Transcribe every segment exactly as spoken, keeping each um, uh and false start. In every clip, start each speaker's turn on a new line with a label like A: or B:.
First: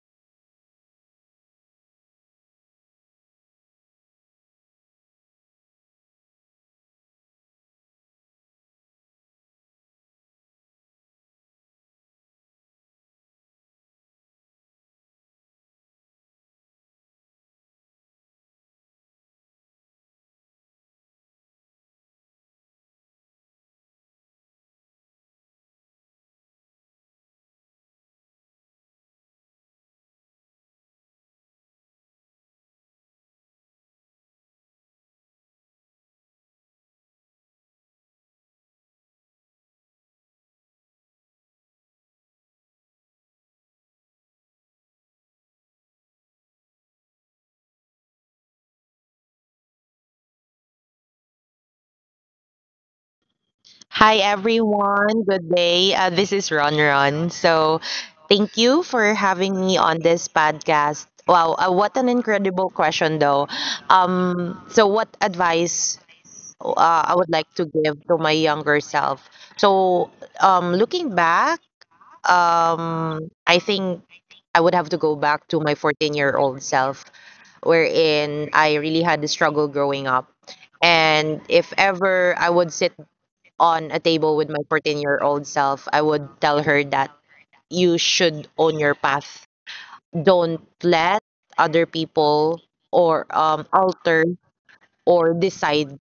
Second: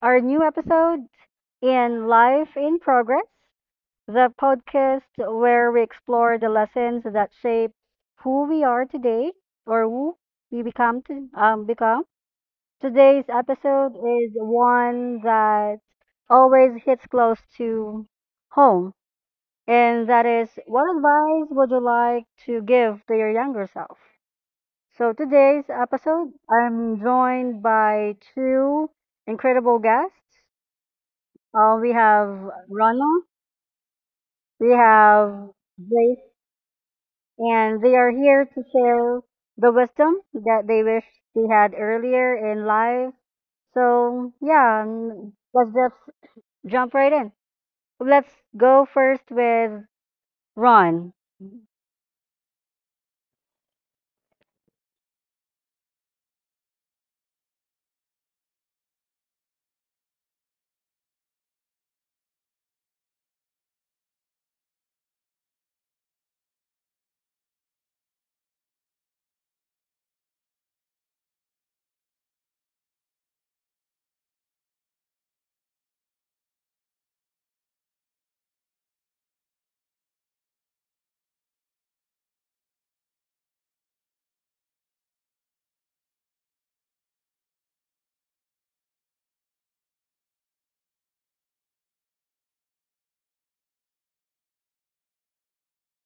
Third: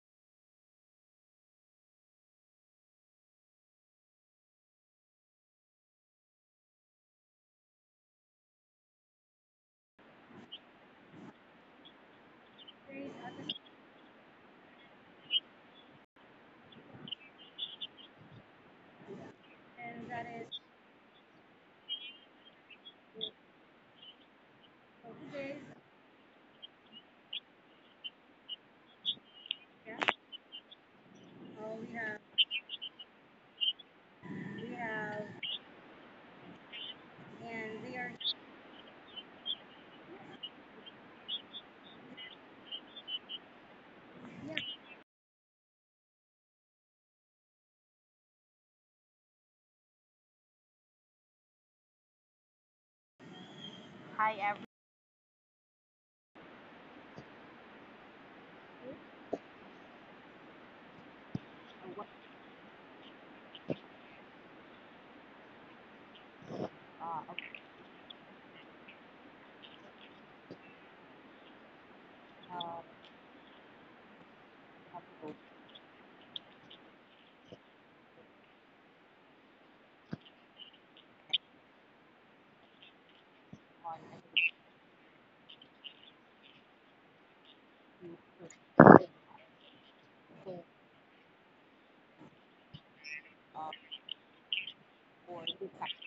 A: our new episode in Life in Progress, the podcast where we explore the lessons that shape who we are today or who we become to um, become. Today's episode is one that always hits close to home, and
B: And that
A: that is,
B: is
A: what advice would you like to give to your younger self?
B: for
A: So
B: today's
A: today's episode, I'm joined by two incredible
B: yeah.
A: guests.
B: Uh,
A: Uh,
B: we
A: we
B: have
A: have Rana, we
B: we have
A: have Grace,
B: and
A: and they
B: we
A: are
B: are
A: here to share the wisdom that they wish they had earlier in life. So yeah, um, let's just jump right in. Let's go first with Ron.
C: Hi
B: Hi, everyone.
C: everyone, good day. Uh, this is Ron Ron. So, thank you for having me on this podcast. Wow, uh, what an incredible question, though. Um, so, what advice uh, I would like to give to my younger self? So, um, Looking back,
B: Uh, uh,
C: um, I think I would have to go back to my fourteen year old self, wherein I really had a struggle growing up. And if ever I would sit on a table with my fourteen year old self, I would tell her that you should own your path. Don't let other people or um, alter or decide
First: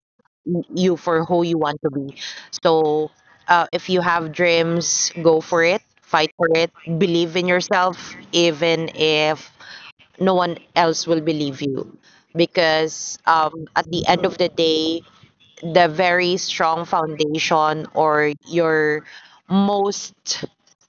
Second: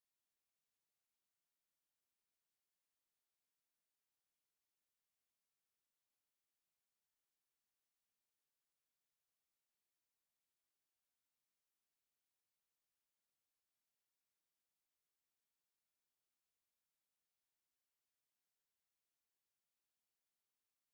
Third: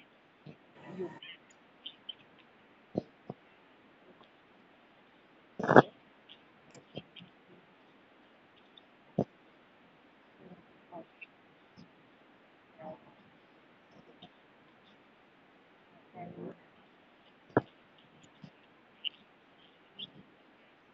C: y- you for who you want to be. So uh, if you have dreams, go for it, fight for it, believe in yourself, even if no one else will believe you. Because um, at the end of the day, the very strong foundation or your most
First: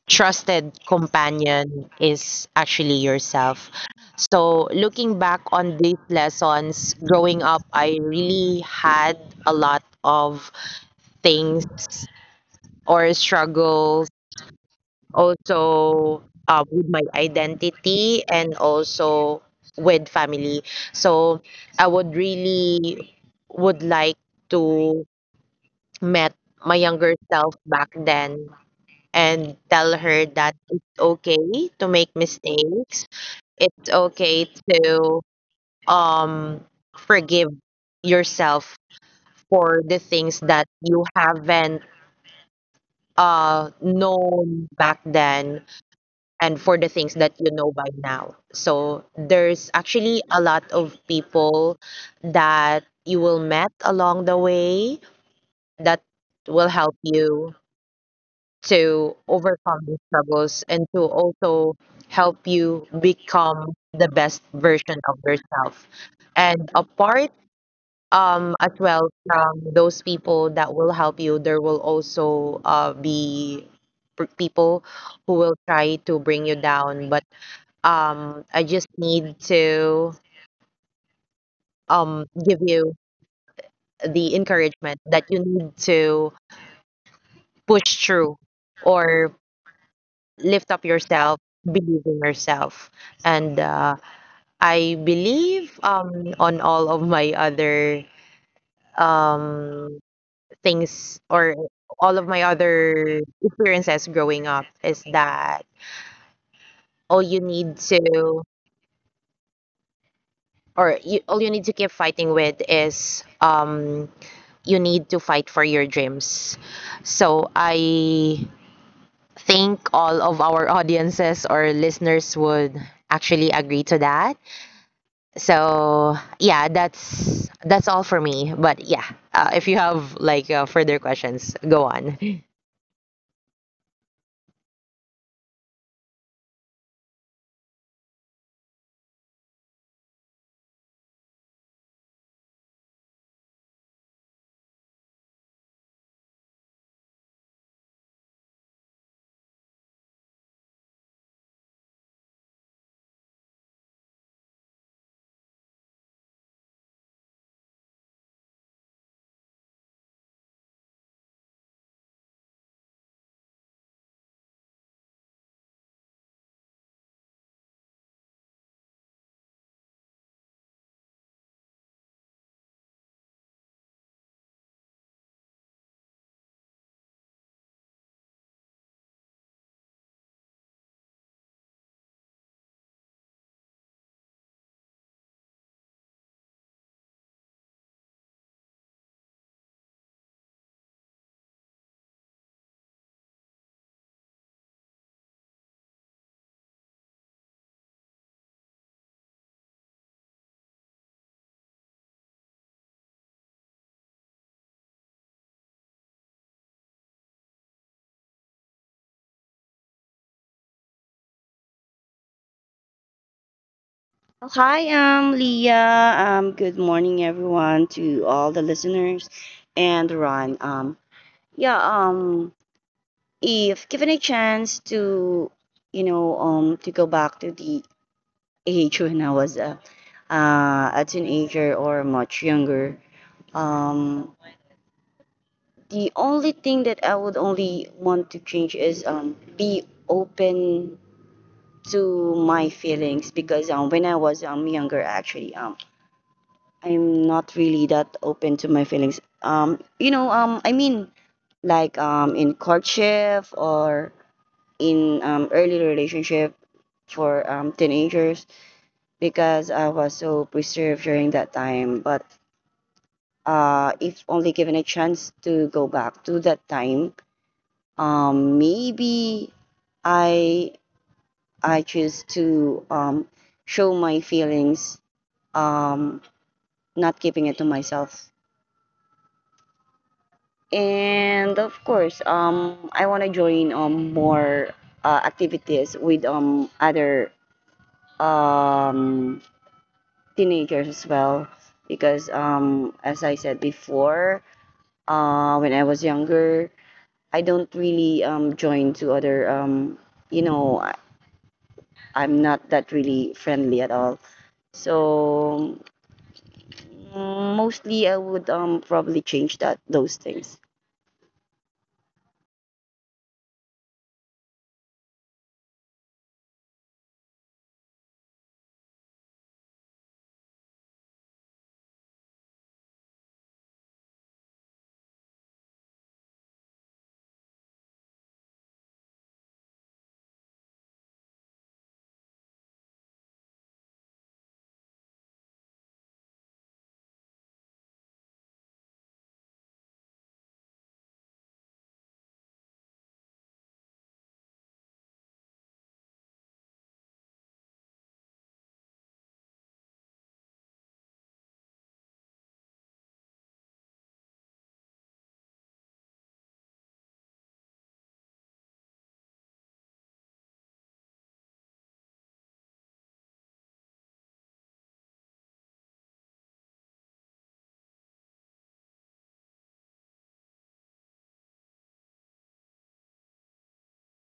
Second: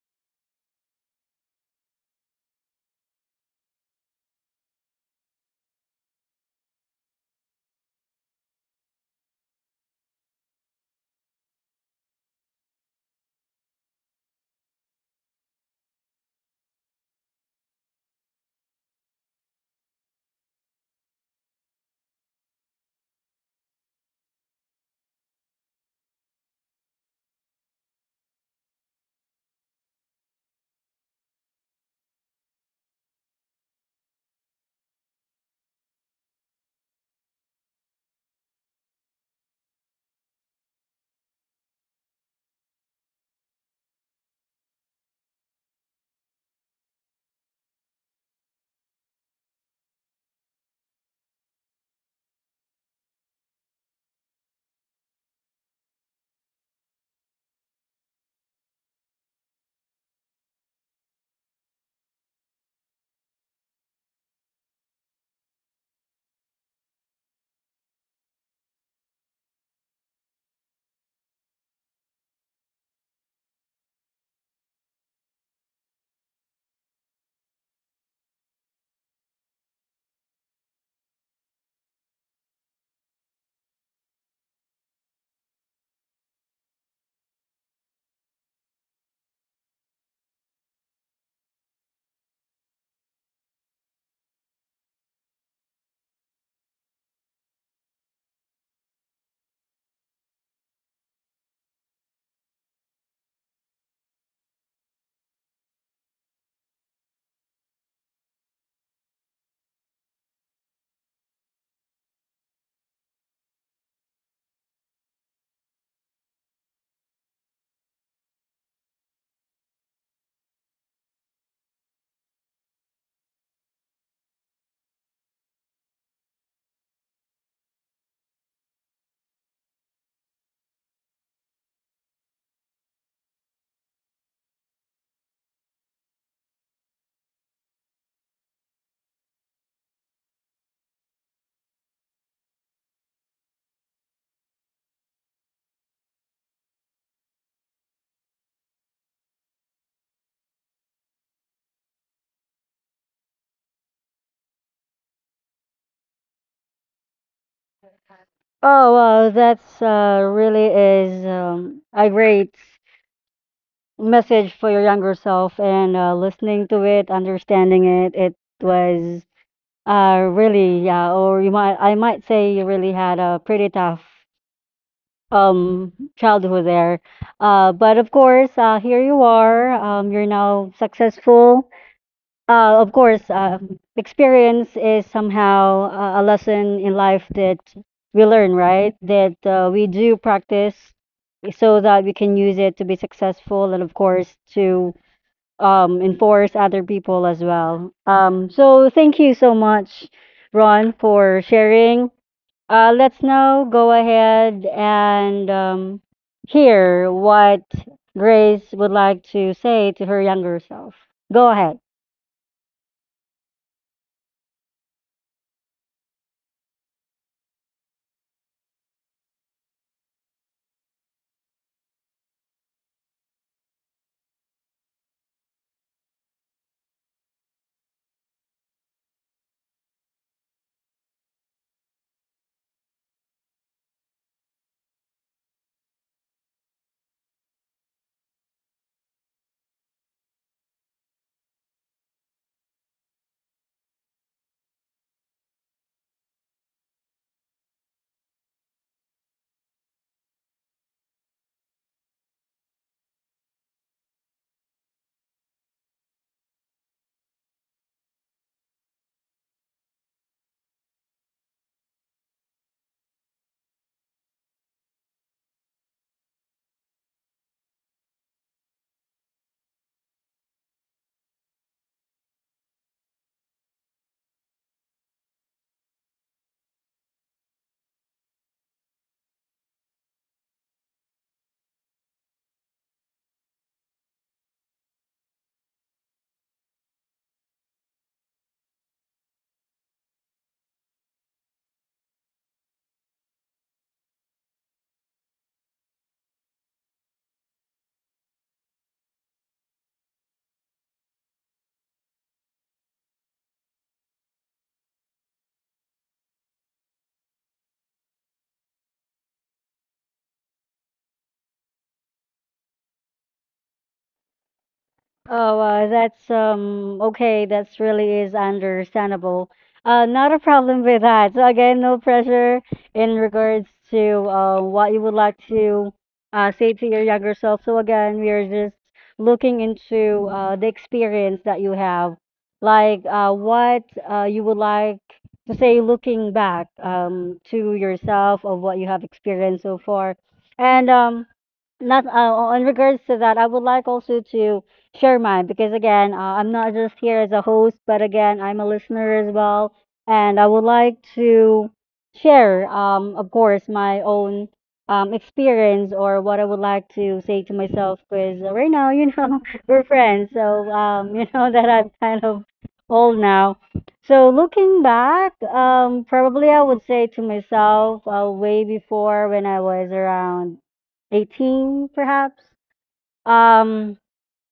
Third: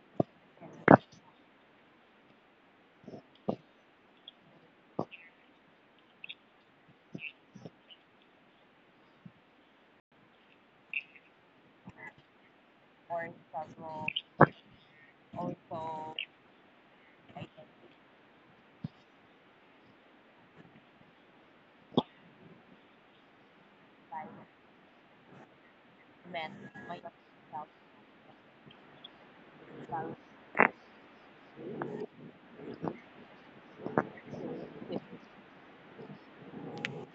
C: trusted companion is actually yourself. So, looking back on these lessons, growing up, I really had a lot of things or
B: born several
C: struggles,
B: also
C: also uh, with my
B: I guess
C: identity and also with family. So, I would really would like
B: I
C: to met
B: met
C: my
B: my
C: younger self back then and tell
B: self
C: her that it's okay to make mistakes. It's okay to um forgive yourself for the things that you haven't uh known back then and for the things that you know by now. So there's actually a lot of people that you will met along the way that will help you to overcome these struggles and to also help you become the best version of yourself. And apart um, as well from those people that will help you, there will also uh, be p- people who will try to bring you down. But um, I just need to um, give you the encouragement that you need to push through or lift up yourself, believe in yourself. And uh, I believe um, on all of my other um, things or all of my other experiences growing up is that all you need to or you, all you need to keep fighting with is um, you need to fight for your dreams. So I think all of our audiences or listeners would actually agree to that. So yeah, that's that's all for me. But yeah, uh, if you have like uh, further questions go on.
A: Oh, wow, that's uh, really is um, a great message for your younger self, and uh, listening to it, understanding it. It was uh really, yeah, or you might I might say you really had a pretty tough um childhood there. Uh, but of course, uh, here you are. Um, you're now successful. Uh, of course, uh, experience is somehow uh, a lesson in life that we learn, right? That uh, we do practice so that we can use it to be successful, and of course to um, enforce other people as well. Um, so thank you so much, Ron, for sharing. Uh, let's now go ahead and um, hear what Grace would like to say to her younger self. Go ahead.
C: Hi, I'm Leah. Um, good morning, everyone, to all the listeners, and Ron. Um, yeah. Um, if given a chance to, you know, um, to go back to the age when I was a, uh, a teenager or much younger, um, The only thing that I would only want to change is um, be open to my feelings because um, when I was um, younger, actually, um, I'm not really that open to my feelings. Um, you know, um, I mean, like um, in courtship or in um, early relationship for um, teenagers because I was so preserved during that time. But uh, if only given a chance to go back to that time, um, maybe I I choose to um, show my feelings, um, not keeping it to myself. And of course, um, I want to join um, more uh, activities with um, other um, teenagers as well, because um, as I said before, uh, when I was younger, I don't really um, join to other. Um, you know, I, I'm not that really friendly at all. So mm, mostly I would um probably change that those things.
A: Oh, uh, that's um okay. That's really is understandable. Uh, not a problem with that. So again, no pressure in regards to uh, what you would like to uh, say to your younger self. So again, we are just looking into uh, the experience that you have, like uh, what uh, you would like to say looking back um, to yourself of what you have experienced so far, and um not uh, in regards to that, I would like also to share mine because again, uh, I'm not just here as a host, but again, I'm a listener as well, and I would like to share, um, of course, my own um experience or what I would like to say to myself. Because right now, you know, we're friends, so um, you know that I'm kind of old now. So looking back, um, probably I would say to myself, uh, way before when I was around eighteen, perhaps. Um,